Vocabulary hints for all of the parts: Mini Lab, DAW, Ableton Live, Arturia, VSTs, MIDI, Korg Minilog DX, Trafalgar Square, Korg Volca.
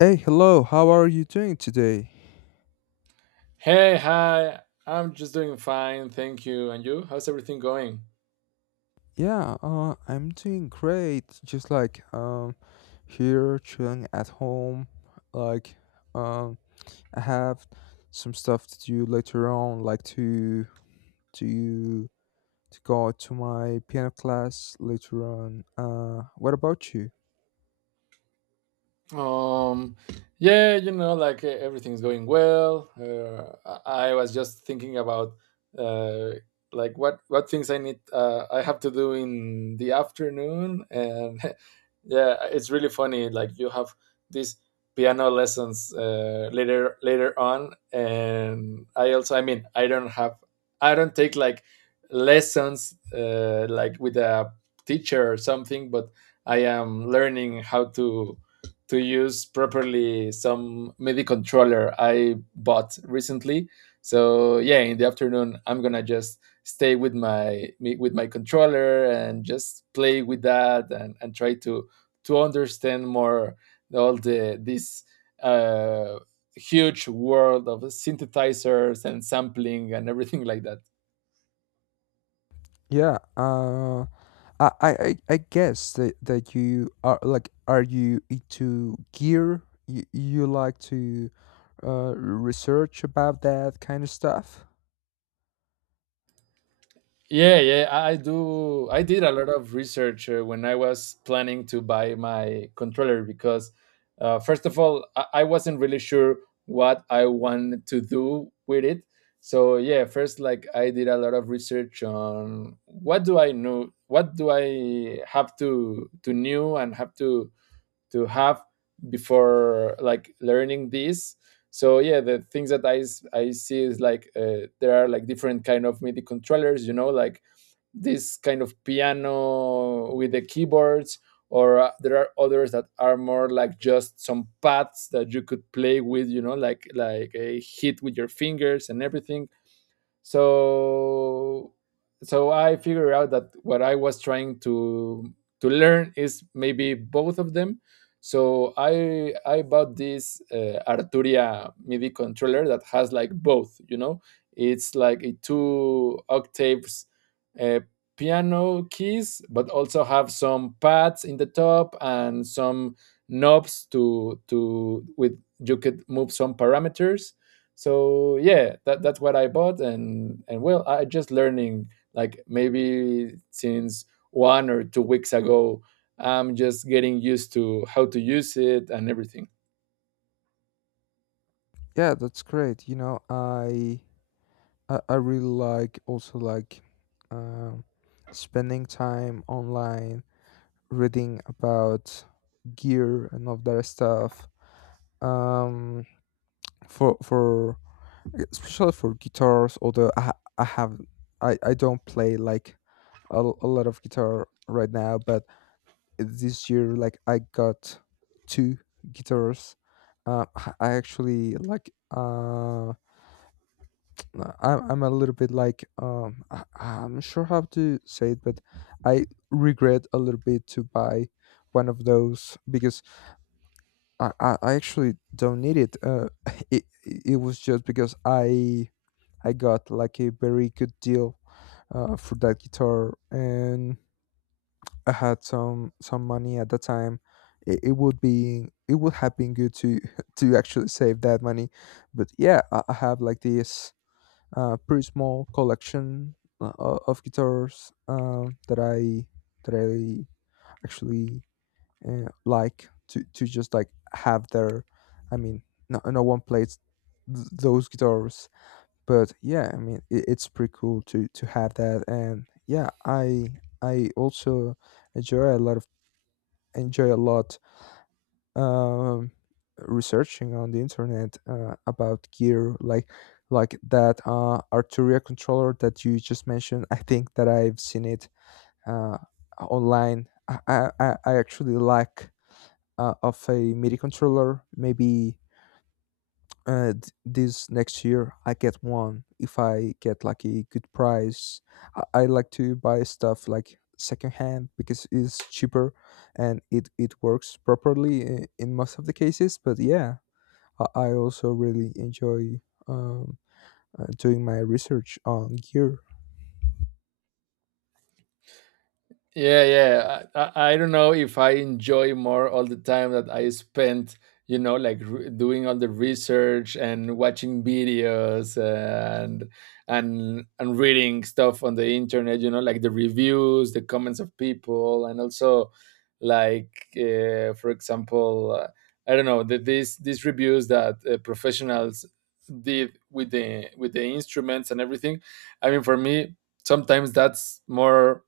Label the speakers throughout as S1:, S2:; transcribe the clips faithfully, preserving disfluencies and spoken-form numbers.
S1: Hey, hello. How are you doing today?
S2: Hey, hi. I'm just doing fine, thank you. And you? How's everything going?
S1: Yeah, uh, I'm doing great. Just like um, here chilling at home. Like um, I have some stuff to do later on, like to to to go to my piano class later on. Uh, what about you?
S2: Um, yeah, you know, like eh, everything's going well. Uh, I I was just thinking about uh, like what what things I need uh, I have to do in the afternoon, and yeah, it's really funny. Like you have these piano lessons uh, later later on, and I also, I mean, I don't have, I don't take like lessons uh, like with a teacher or something, but I am learning how to to use properly some M I D I controller I bought recently. So yeah, in the afternoon I'm gonna just stay with my me- with my controller and just play with that and, and try to to understand more all the this uh, huge world of synthesizers and sampling and everything like that.
S1: Yeah. Uh, I, I, I I guess that, that you are like, are you into gear? You, you like to uh, research about that kind of stuff?
S2: Yeah, yeah, I I do. I did a lot of research uh, when I was planning to buy my controller because, uh, first of all, I, I wasn't really sure what I wanted to do with it. So yeah, first, like I did a lot of research on what do I know, what do I have to to know and have to to have before like learning this. So yeah, the things that I s- I see is like uh, there are like different kind of M I D I controllers, you know, like this kind of piano with the keyboards or uh, there are others that are more like just some pads that you could play with, you know, like like a hit with your fingers and everything. So so I figured out that what I was trying to to learn is maybe both of them. So i i bought this uh, Arturia MIDI controller that has like both, you know. It's like a two octaves uh, piano keys, but also have some pads in the top and some knobs to to with you could move some parameters. So yeah, that, that's what I bought. and and well, I just learning like maybe since one or two weeks ago. I'm just getting used to how to use it and everything.
S1: Yeah, that's great. You know, I I, I really like also like um, spending time online, reading about gear and all that stuff. Um, for for especially for guitars, although I ha- I have I I don't play like a, l- a lot of guitar right now, but this year, like, I got two guitars, uh, I actually like, uh, no, I'm, I'm a little bit like, um, I, I'm not sure how to say it, but I regret a little bit to buy one of those because i, I I actually don't need it. Uh, it it was just because i i got like a very good deal, uh, for that guitar, and I had some some money at the time. It, it would be it would have been good to to actually save that money. But yeah, I, I have like this, uh, pretty small collection, uh, o- of guitars, um, that I that I actually, uh, like to to just like have their. I mean, no no one plays th- those guitars, but yeah, I mean it, it's pretty cool to to have that and. Yeah, I I also enjoy a lot of enjoy a lot, um, researching on the internet, uh, about gear, like like that, uh, Arturia controller that you just mentioned. I think that I've seen it uh, online. I, I, I I actually lack, uh, of a MIDI controller. Maybe, uh, th- this next year I get one if I get like a good price. I, I like to buy stuff like secondhand because it's cheaper, and it, it works properly in, in most of the cases. But yeah, I, I also really enjoy, um, uh, doing my research on gear.
S2: Yeah, yeah. I, I, I don't know if I enjoy more all the time that I spent, you know, like re- doing all the research and watching videos and and and reading stuff on the internet, you know, like the reviews, the comments of people, and also like uh, for example, uh, I don't know, the, these these reviews that uh, professionals did with the with the instruments and everything. I mean, for me, sometimes that's more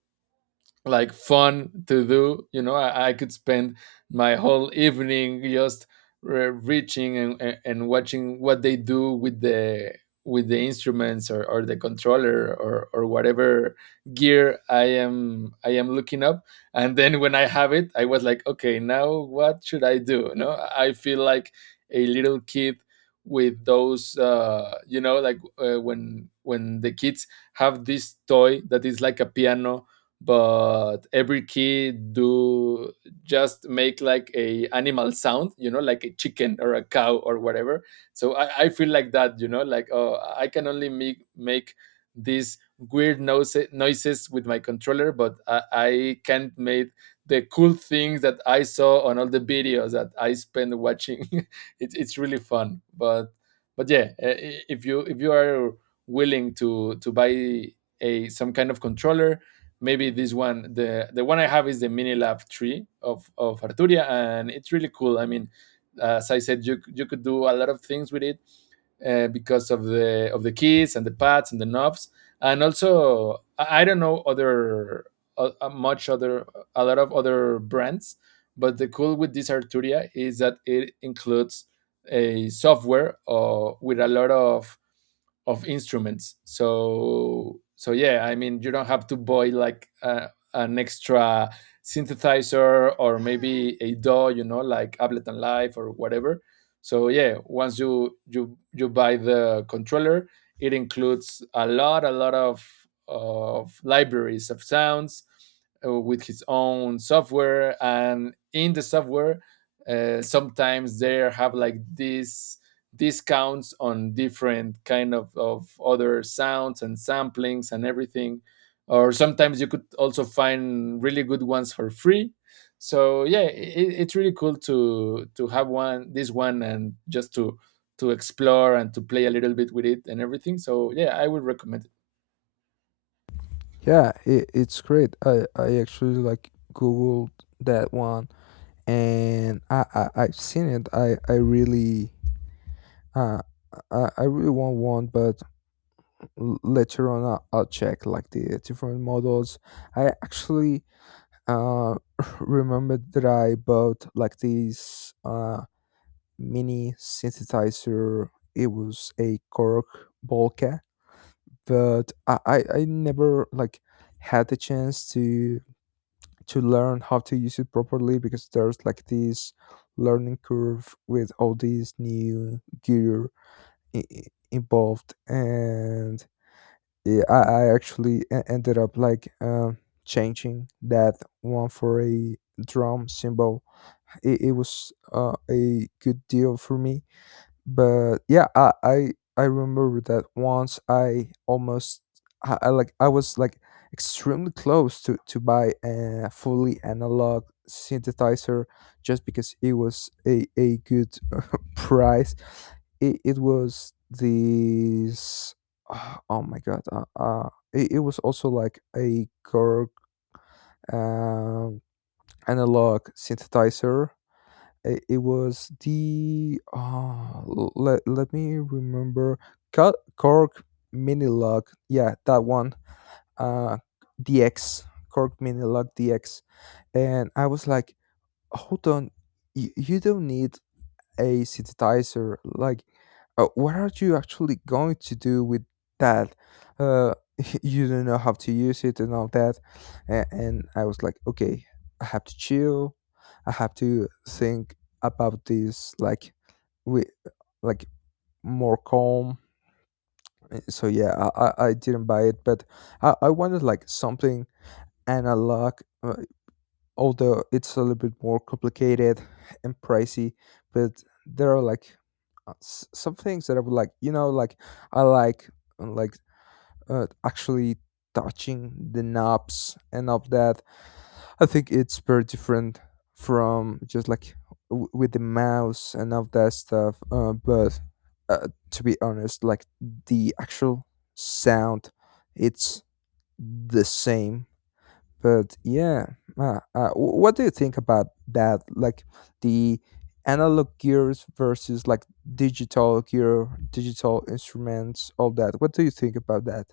S2: like fun to do, you know, i, I could spend my whole evening just re- reaching and, and and watching what they do with the with the instruments, or, or the controller, or, or whatever gear i am I am looking up. And then when I have it, I was like, okay, now what should I do? You know, I feel like a little kid with those uh you know, like uh, when when the kids have this toy that is like a piano, but every kid do just make like a animal sound, you know, like a chicken or a cow or whatever. So i, I feel like that, you know, like oh, I can only make make these weird noise, noises with my controller, but i, I can't make the cool things that I saw on all the videos that I spend watching. it's, it's really fun but but yeah, eh, if you if you are willing to to buy a some kind of controller. Maybe this one, the the one I have, is the Mini Lab Tree of of Arturia, and it's really cool. I mean, as I said, you you could do a lot of things with it, uh, because of the of the keys and the pads and the knobs. And also i, I don't know other uh, uh, much other a lot of other brands. But the cool with this Arturia is that it includes a software uh, with a lot of of instruments. So so yeah, I mean, you don't have to buy like uh, an extra synthesizer or maybe a DAW, you know, like Ableton Live or whatever. So yeah, once you you you buy the controller, it includes a lot a lot of of libraries of sounds uh, with his own software. And in the software, uh, sometimes there have like this discounts on different kind of, of other sounds and samplings and everything, or sometimes you could also find really good ones for free. So yeah, it, it's really cool to to have one this one and just to to explore and to play a little bit with it and everything. So yeah, I would recommend it.
S1: Yeah, it, it's great. I, I actually like googled that one, and I, I I've seen it. I I really uh I I really want one, but l- later on, I'll, I'll check like the, uh, different models. I actually uh remembered that I bought like this uh mini synthesizer. It was a Korg Volca, but I, I i never like had the chance to to learn how to use it properly because there's like this learning curve with all these new gear i- i- involved, and yeah, I, I actually e- ended up like, um, changing that one for a drum symbol. It, it was, uh, a good deal for me, but yeah, I I, I remember that once I almost, I, I like I was like extremely close to to buy a fully analog synthesizer just because it was a a good price. It, it was this. ah, Oh my god! Uh, uh, it, it was also like a Korg, um, analog synthesizer. It, it was the, uh, let let me remember. Ko- Korg Minilog. Yeah, that one. Uh, D X. Korg Minilog D X, and I was like, hold on, you, you don't need a acidizer, like, uh, what are you actually going to do with that? uh you don't know how to use it and all that. And, and I was like, okay, I have to chill, I have to think about this like we, like, more calm. Uh, so yeah, i i, I didn't buy it, but I, I wanted like something analog, uh, although it's a little bit more complicated and pricey, but there are like, uh, s- some things that I would like, you know, like I like, uh, like uh, actually touching the knobs and of that. I think it's very different from just like, w- with the mouse and of that stuff, uh, but, uh, to be honest, like, the actual sound, it's the same. But yeah, uh, uh, wh- what do you think about that? Like, the analog gears versus like digital gear, digital instruments, all that. What do you think about that?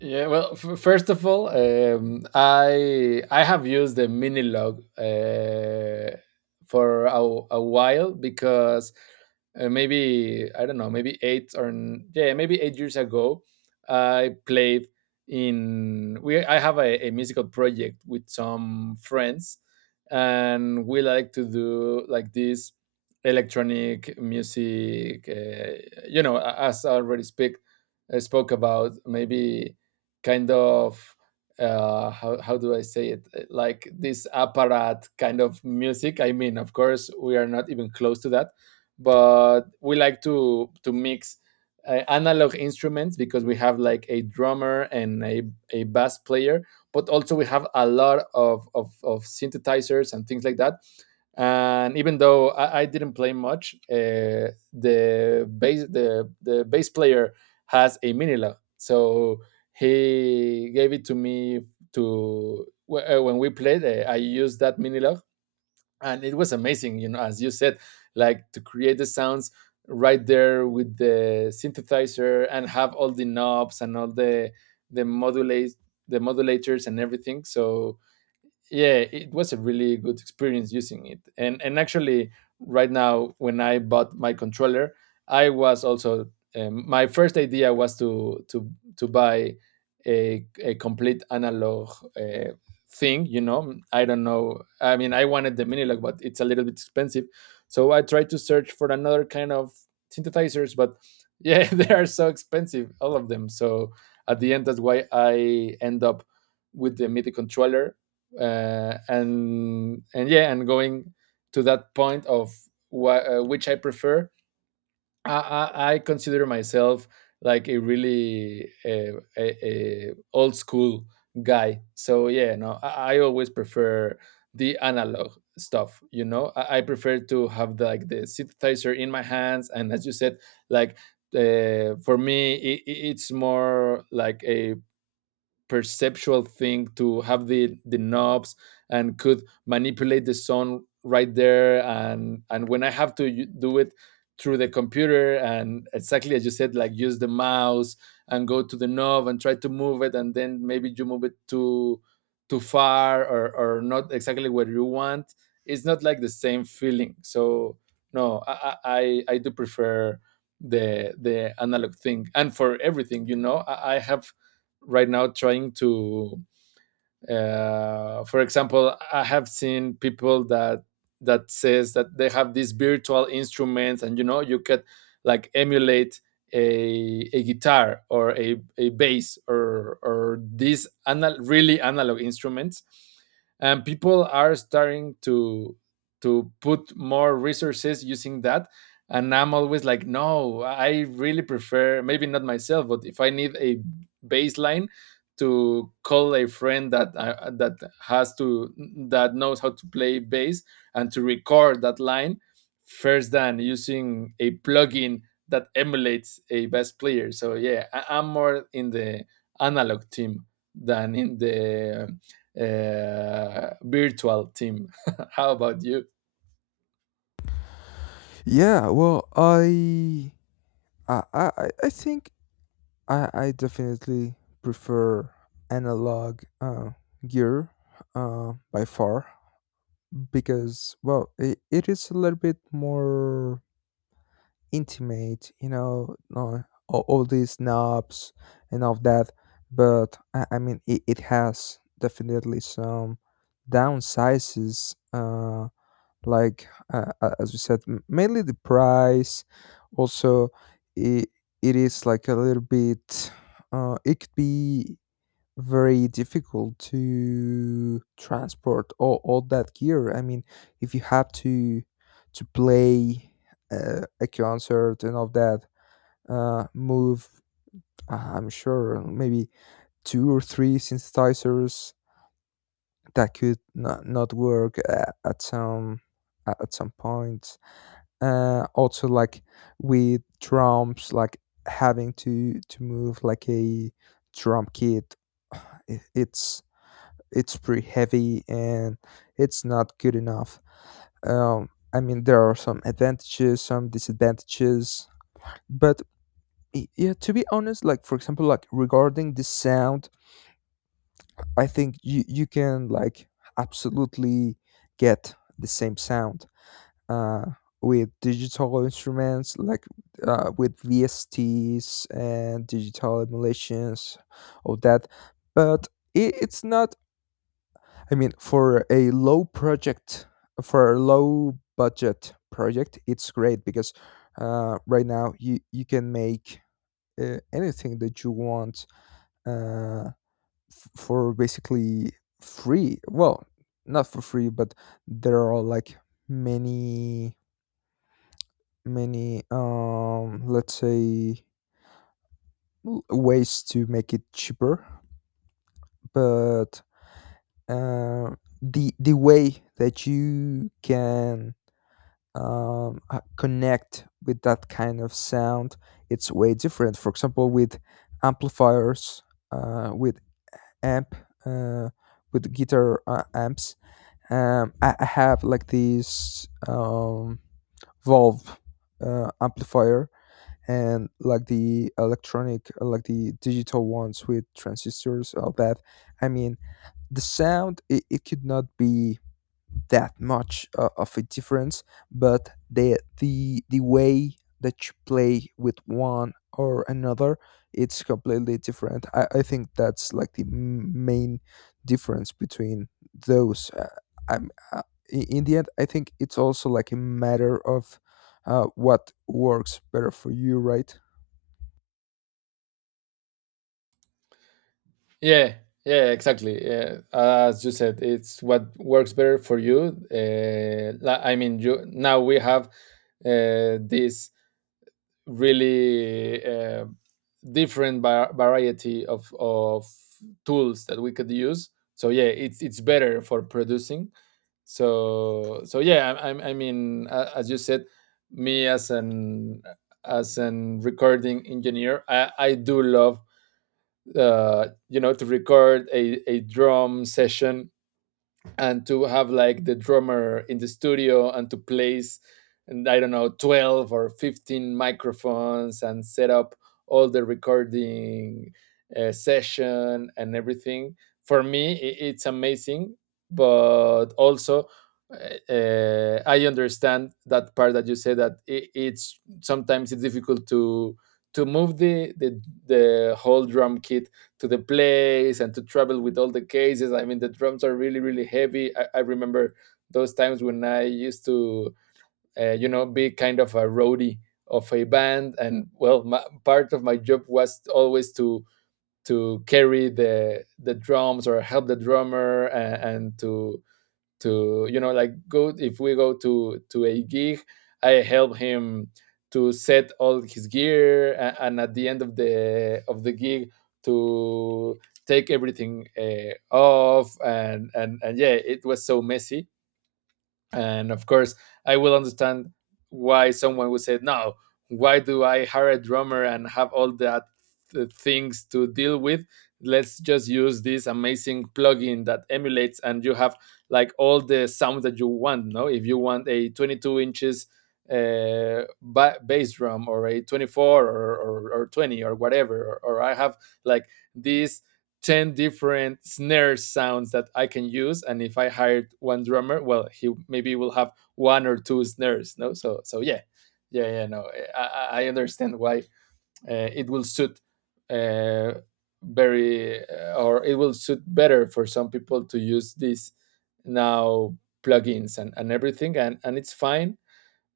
S2: Yeah, well, f- first of all, um, I I have used the Mini Log uh, for a, a while. Because uh, maybe I don't know, maybe eight or n- yeah, maybe eight years ago, I played in we I have a, a musical project with some friends, and we like to do like this electronic music. Uh, you know, a- as I already speak, I spoke about maybe kind of uh how, how do I say it? Uh, like this Apparat kind of music. I mean, of course we are not even close to that, but we like to to mix uh, analog instruments. Because we have like a drummer and a, a bass player, but also we have a lot of, of of synthesizers and things like that. And even though I, I didn't play much, uh, the bass the the bass player has a Mini Log, so he gave it to me to wh- uh, when we played, uh, I used that Mini Log, and it was amazing. You know, as you said, like to create the sounds right there with the synthesizer and have all the knobs and all the the modulate the modulators and everything. So yeah, it was a really good experience using it. and and actually, right now, when I bought my controller, I was also um, my first idea was to to to buy a, a complete analog uh, thing. You know, I don't know, I mean, I wanted the Minilog, but it's a little bit expensive. So I tried to search for another kind of synthesizers, but yeah, they are so expensive all of them. So at the end, that's why I end up with the MIDI controller. uh, and and yeah, and going to that point of wh- uh, which I prefer. I, I i consider myself like a really uh, a, a old school guy. So yeah, no, I, I always prefer the analog stuff. You know, I, I prefer to have the, like the synthesizer in my hands. And as you said, like uh, for me it, it's more like a perceptual thing to have the the knobs and could manipulate the sound right there. and and when I have to u- do it through the computer, and exactly as you said, like use the mouse and go to the knob and try to move it. And then maybe you move it too too far, or or not exactly what you want. It's not like the same feeling. So no, i i, I I do prefer the the analog thing. And for everything, you know, i, I have right now trying to uh, for example, I have seen people that that says that they have these virtual instruments. And you know, you could like emulate a, a guitar, or a, a bass, or or these anal- really analog instruments. And people are starting to to put more resources using that. And I'm always like, no, I really prefer. Maybe not myself, but if I need a bass line, to call a friend that uh, that has to that knows how to play bass, and to record that line first than using a plugin that emulates a bass player. So yeah, I, I'm more in the analog team than in the uh, virtual team. How about you?
S1: Yeah, well, I Uh, I I I think I I definitely prefer analog, uh, gear, uh, by far, because, well, it, it is a little bit more intimate, you know, no, all, all these knobs and all that. But I, I mean, it, it has definitely some downsizes, uh, like uh, uh, as we said, m- mainly the price. Also, it, it is like a little bit. Uh, it could be very difficult to transport all, all that gear. I mean, if you have to to play, uh, a concert and all that, uh, move, uh, I'm sure maybe two or three synthesizers that could not, not work at, at some at at some point. Uh, also, like, with drums, like having to to move like a drum kit. it, it's it's pretty heavy and it's not good enough. Um, I mean, there are some advantages, some disadvantages, but, y- yeah, to be honest, like, for example, like, regarding the sound, I think you you can like absolutely get the same sound, uh, with digital instruments, like, uh, with V S Ts and digital emulations of that, but it, it's not. I mean, for a low project, for a low budget project, it's great because, uh, right now you you can make, uh, anything that you want, uh, f- for basically free. Well, not for free, but there are like, many many, um let's say, w- ways to make it cheaper, but, uh, the the way that you can, um, uh, connect with that kind of sound. It's way different. For example, with amplifiers, uh, with amp, uh, with guitar, uh, amps, um, I, I have like this, um, Valve, uh, amplifier, and like the electronic, uh, like the digital ones with transistors, all that. I mean, the sound, it, it could not be that much, uh, of a difference, but the the the way that you play with one or another, it's completely different. I, I think that's like the, m- main difference between those. Uh, I'm, uh, i- in the end, I think it's also like a matter of, uh, what works better for you, right?
S2: Yeah, yeah, exactly. Yeah. As you said, it's what works better for you. Uh, la- I mean, you now we have uh, this really uh, different va- variety of of tools that we could use. So yeah, it's it's better for producing. So so yeah, I, I, I mean, a- as you said, me as an as an recording engineer, I, I do love uh, you know to record a, a drum session and to have like the drummer in the studio and to place and I don't know twelve or fifteen microphones and set up all the recording uh, session and everything for me i- it's amazing, but also, uh, uh, I understand that part that you say that I it's sometimes it's difficult to to move the the, the whole drum kit to the place and to travel with all the cases. I mean, the drums are really, really heavy. I, I remember those times when I used to, uh, you know, be kind of a roadie of a band, and well, my, part of my job was always to to carry the the drums or help the drummer and, and to to you know like go, if we go to to a gig, I help him to set all his gear and, and at the end of the of the gig to take everything uh, off, and and and yeah, it was so messy. And of course, I will understand why someone would say, no, why do I hire a drummer and have all that th- things to deal with? Let's just use this amazing plugin that emulates, and you have like all the sounds that you want. No, if you want a twenty-two inches uh, ba- bass drum or a twenty-four or, or, or twenty or whatever, or, or I have like this ten different snare sounds that I can use. And if I hired one drummer, well, he maybe will have one or two snares. No, so so yeah, yeah, yeah. No, eh, I, I understand why uh, it will suit uh, very uh, or it will suit better for some people to use these now plugins and, and everything, and, and it's fine.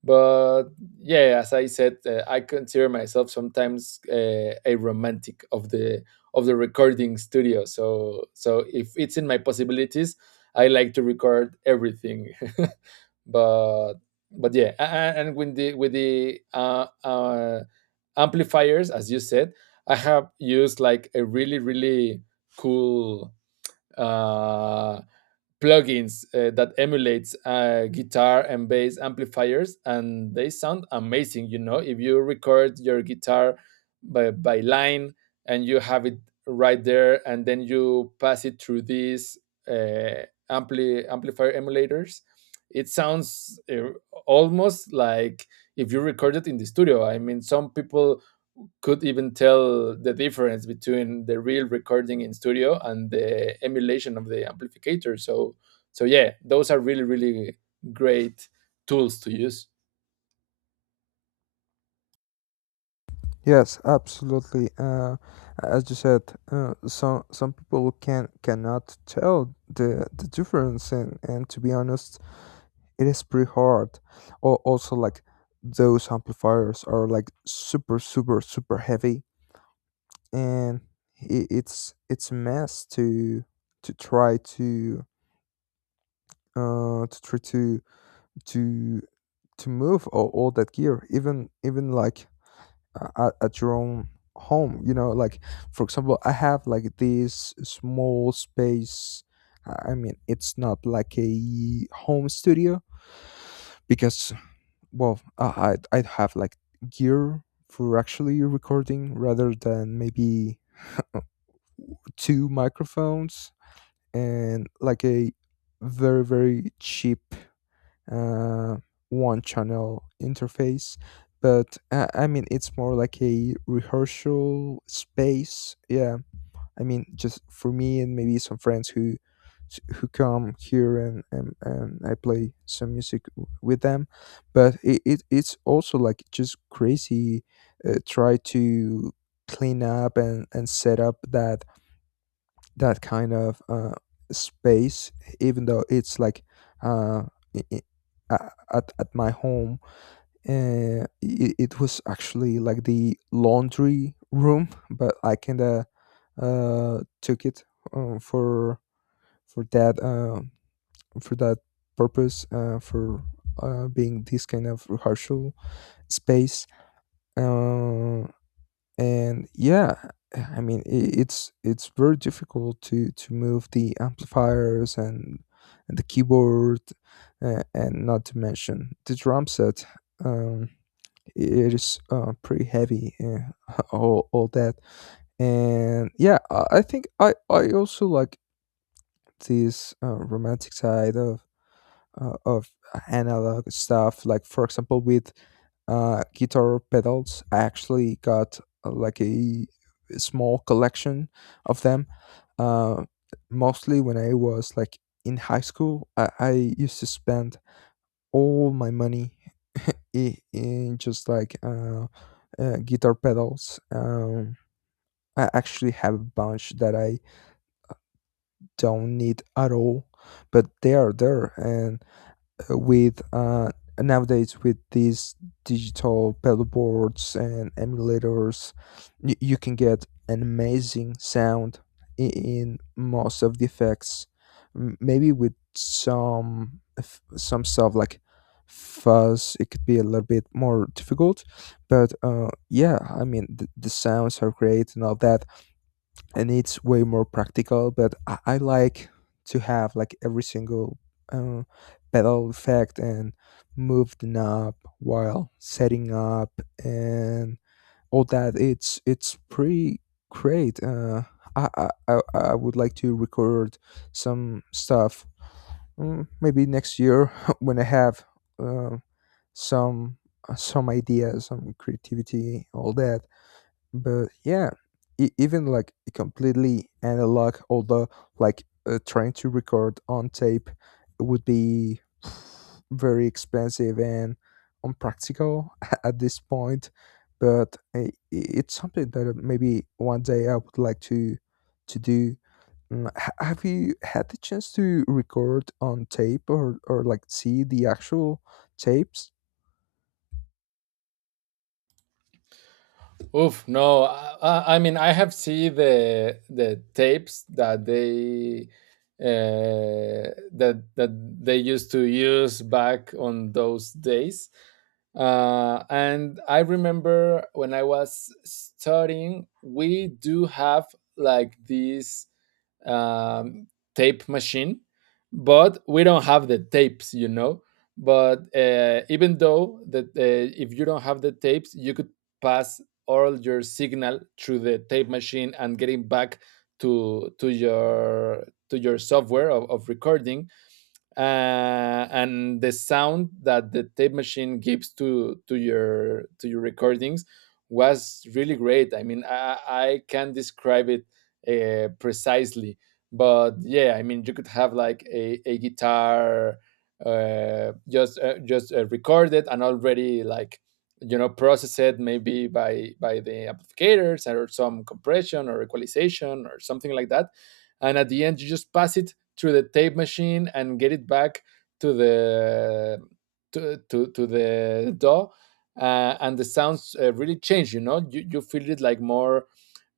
S2: But yeah, as I said, uh, I consider myself sometimes uh, a romantic of the of the recording studio. So so if it's in my possibilities, I like to record everything but but yeah, a- a- and with the with the uh, uh amplifiers, as you said, I have used like a really, really cool uh plugins uh, that emulates uh, guitar and bass amplifiers, and they sound amazing. You know, if you record your guitar by, by line and you have it right there, and then you pass it through these uh, ampli- amplifier emulators, it sounds uh, almost like if you record it in the studio. I mean, some people could even tell the difference between the real recording in studio and the emulation of the amplificator. So so yeah, those are really, really great tools to use.
S1: Yes, absolutely. Uh, as you said, uh, some some people can cannot tell the the difference, and and to be honest, it is pretty hard. Or also, like, those amplifiers are like super, super, super heavy, and I it's it's a mess to to try to, uh to try to to to move all, all that gear, even even like, uh, at, at your own home. You know, like, for example, I have like this small space. i I mean, it's not like a home studio because, well, uh, i i have like gear for actually recording rather than maybe two microphones and like a very, very cheap, uh, one channel interface. But, uh, I mean, it's more like a rehearsal space, yeah. I mean, just for me and maybe some friends who who come here, and, and, and I play some music, w- with them. But it, it, it's also like just crazy, uh, try to clean up, and, and set up that that kind of, uh, space, even though it's like, uh, i- i- a- at at my home. Uh, it, it was actually like the laundry room, but I kind of, uh, took it, um, for for that uh, for that purpose, uh, for uh, being this kind of rehearsal space. Uh, and yeah, I mean, i- it's it's very difficult to to move the amplifiers and and the keyboard, uh, and not to mention the drum set. um it is, uh, pretty heavy, uh, all, all that. And yeah, i I think i i also like this, uh, romantic side of, uh, of analog stuff, like, for example, with, uh, guitar pedals. I actually got, uh, like a small collection of them. Uh, Mostly when I was like in high school, I, I used to spend all my money i- in just like, uh, uh, guitar pedals. Um, I actually have a bunch that I don't need at all, but they are there, and, uh, with uh, nowadays with these digital pedal boards and emulators, y- you can get an amazing sound in, in most of the effects. M- Maybe with some f- some stuff like fuzz, it could be a little bit more difficult. But, uh, yeah, I mean the, the sounds are great and all that, and it's way more practical, but i, I like to have like every single, uh, pedal effect and move the knob while setting up and all that. It's it's pretty great, uh, I, I i I would like to record some stuff, mm, maybe next year, when I have, uh, some some ideas, some creativity, all that. But yeah, e- even like completely analog, although, like, uh, trying to record on tape would be very expensive and unpractical, at this point. But, uh, i- it's something that, uh, maybe one day I would like to to do. Mm, ha- have you had the chance to record on tape, or or like see the actual tapes?
S2: Oof, no. I, I mean, I have seen the the tapes that they uh, that that they used to use back on those days, uh, and I remember when I was studying, we do have like this um, tape machine, but we don't have the tapes, you know. But uh, even though that uh, if you don't have the tapes, you could pass all your signal through the tape machine and getting back to to your to your software of, of recording, uh, and the sound that the tape machine gives to to your to your recordings was really great. I mean, I, I can't describe it uh, precisely, but yeah, I mean, you could have like a, a guitar uh, just uh, just uh, recorded and already like you know processed maybe by by the amplificators or some compression or equalization or something like that, and at the end you just pass it through the tape machine and get it back to the to to, to the D A W. Uh, and the sounds uh, really change. You know, you, you feel it like more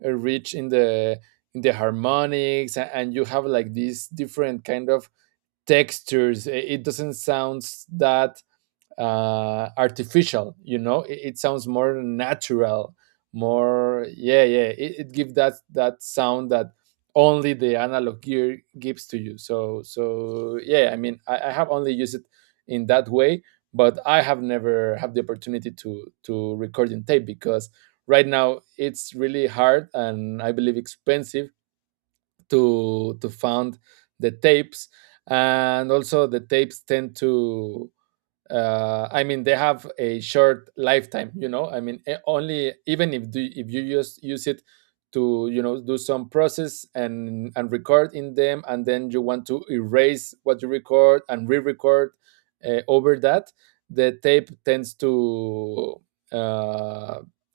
S2: uh, rich in the in the harmonics, and you have like these different kind of textures. It doesn't sound that uh, artificial. You know, it, it sounds more natural, more, yeah, yeah. It, it gives that that sound that only the analog gear gives to you. So so yeah, I mean, I, I have only used it in that way, but I have never had the opportunity to to record in tape because right now it's really hard, and I believe expensive to to find the tapes. And also the tapes tend to uh, I mean, they have a short lifetime. You know, I mean, e- only even if do, if you just use it to you know do some process and and record in them, and then you want to erase what you record and re-record uh, over that, the tape tends to uh,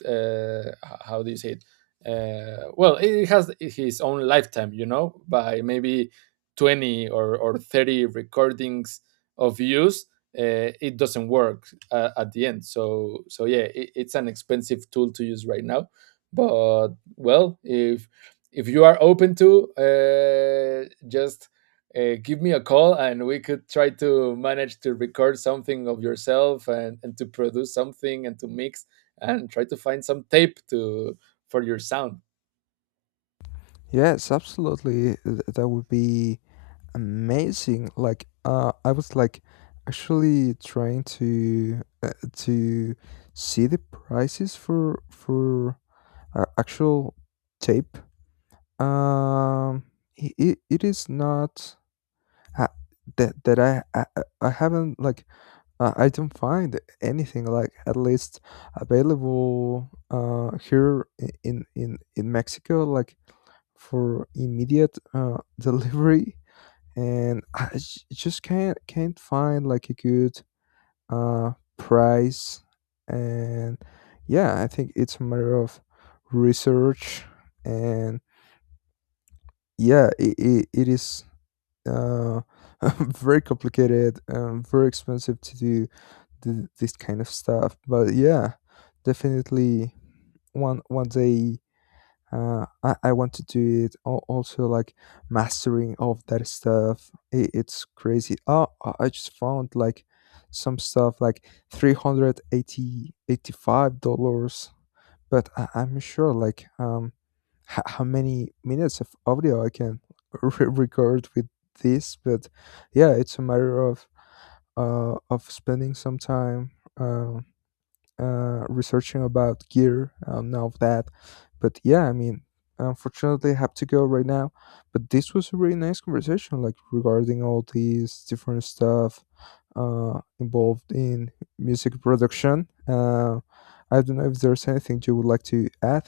S2: uh, how do you say it? Uh, well, it has his own lifetime, you know, by maybe twenty or or thirty recordings of use, uh, it doesn't work uh, at the end. So so yeah, it, it's an expensive tool to use right now. But well, if if you are open to, uh, just uh, give me a call, and we could try to manage to record something of yourself and, and to produce something and to mix and try to find some tape to for your sound.
S1: Yes, absolutely. Th- That would be amazing. Like, uh, I was like actually trying to, uh, to see the prices for for, uh, actual tape. Um, it, it, it is not, uh, that that I, I I I haven't like, uh, I don't find anything like at least available, uh, here, i- in in in Mexico, like, for immediate, uh, delivery, and I j- just can't can't find like a good, uh, price. And yeah, I think it's a matter of research, and yeah, it, it, it is, uh, very complicated, um, very expensive to do th- this kind of stuff. But yeah, definitely one one day, uh, I, I want to do it. Al- Also, like, mastering of that stuff, I it's crazy. Oh, I I just found like some stuff like three hundred eighty, eighty-five dollars, but I, I'm sure like, um h- how many minutes of audio I can re- record with this. But yeah, it's a matter of uh of spending some time. Um, uh, Researching about gear, um, and all of that. But yeah, I mean, unfortunately, I have to go right now. But this was a really nice conversation, like regarding all these different stuff, uh, involved in music production. Uh, I don't know if there's anything you would like to add.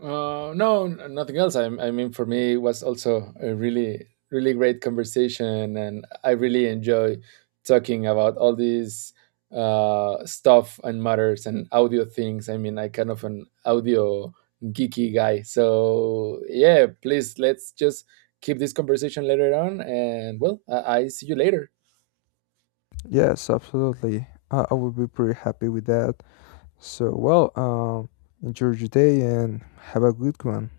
S2: Uh, no, n- nothing else. I, I mean, for me, it was also a really, really great conversation, and I really enjoy talking about all these uh, stuff and matters and audio things. I mean, I kind of an audio geeky guy, so yeah. Please, let's just keep this conversation later on, and well, I, I see you later.
S1: Yes, absolutely. I, I would be pretty happy with that. So, well, um, enjoy your day and have a good one.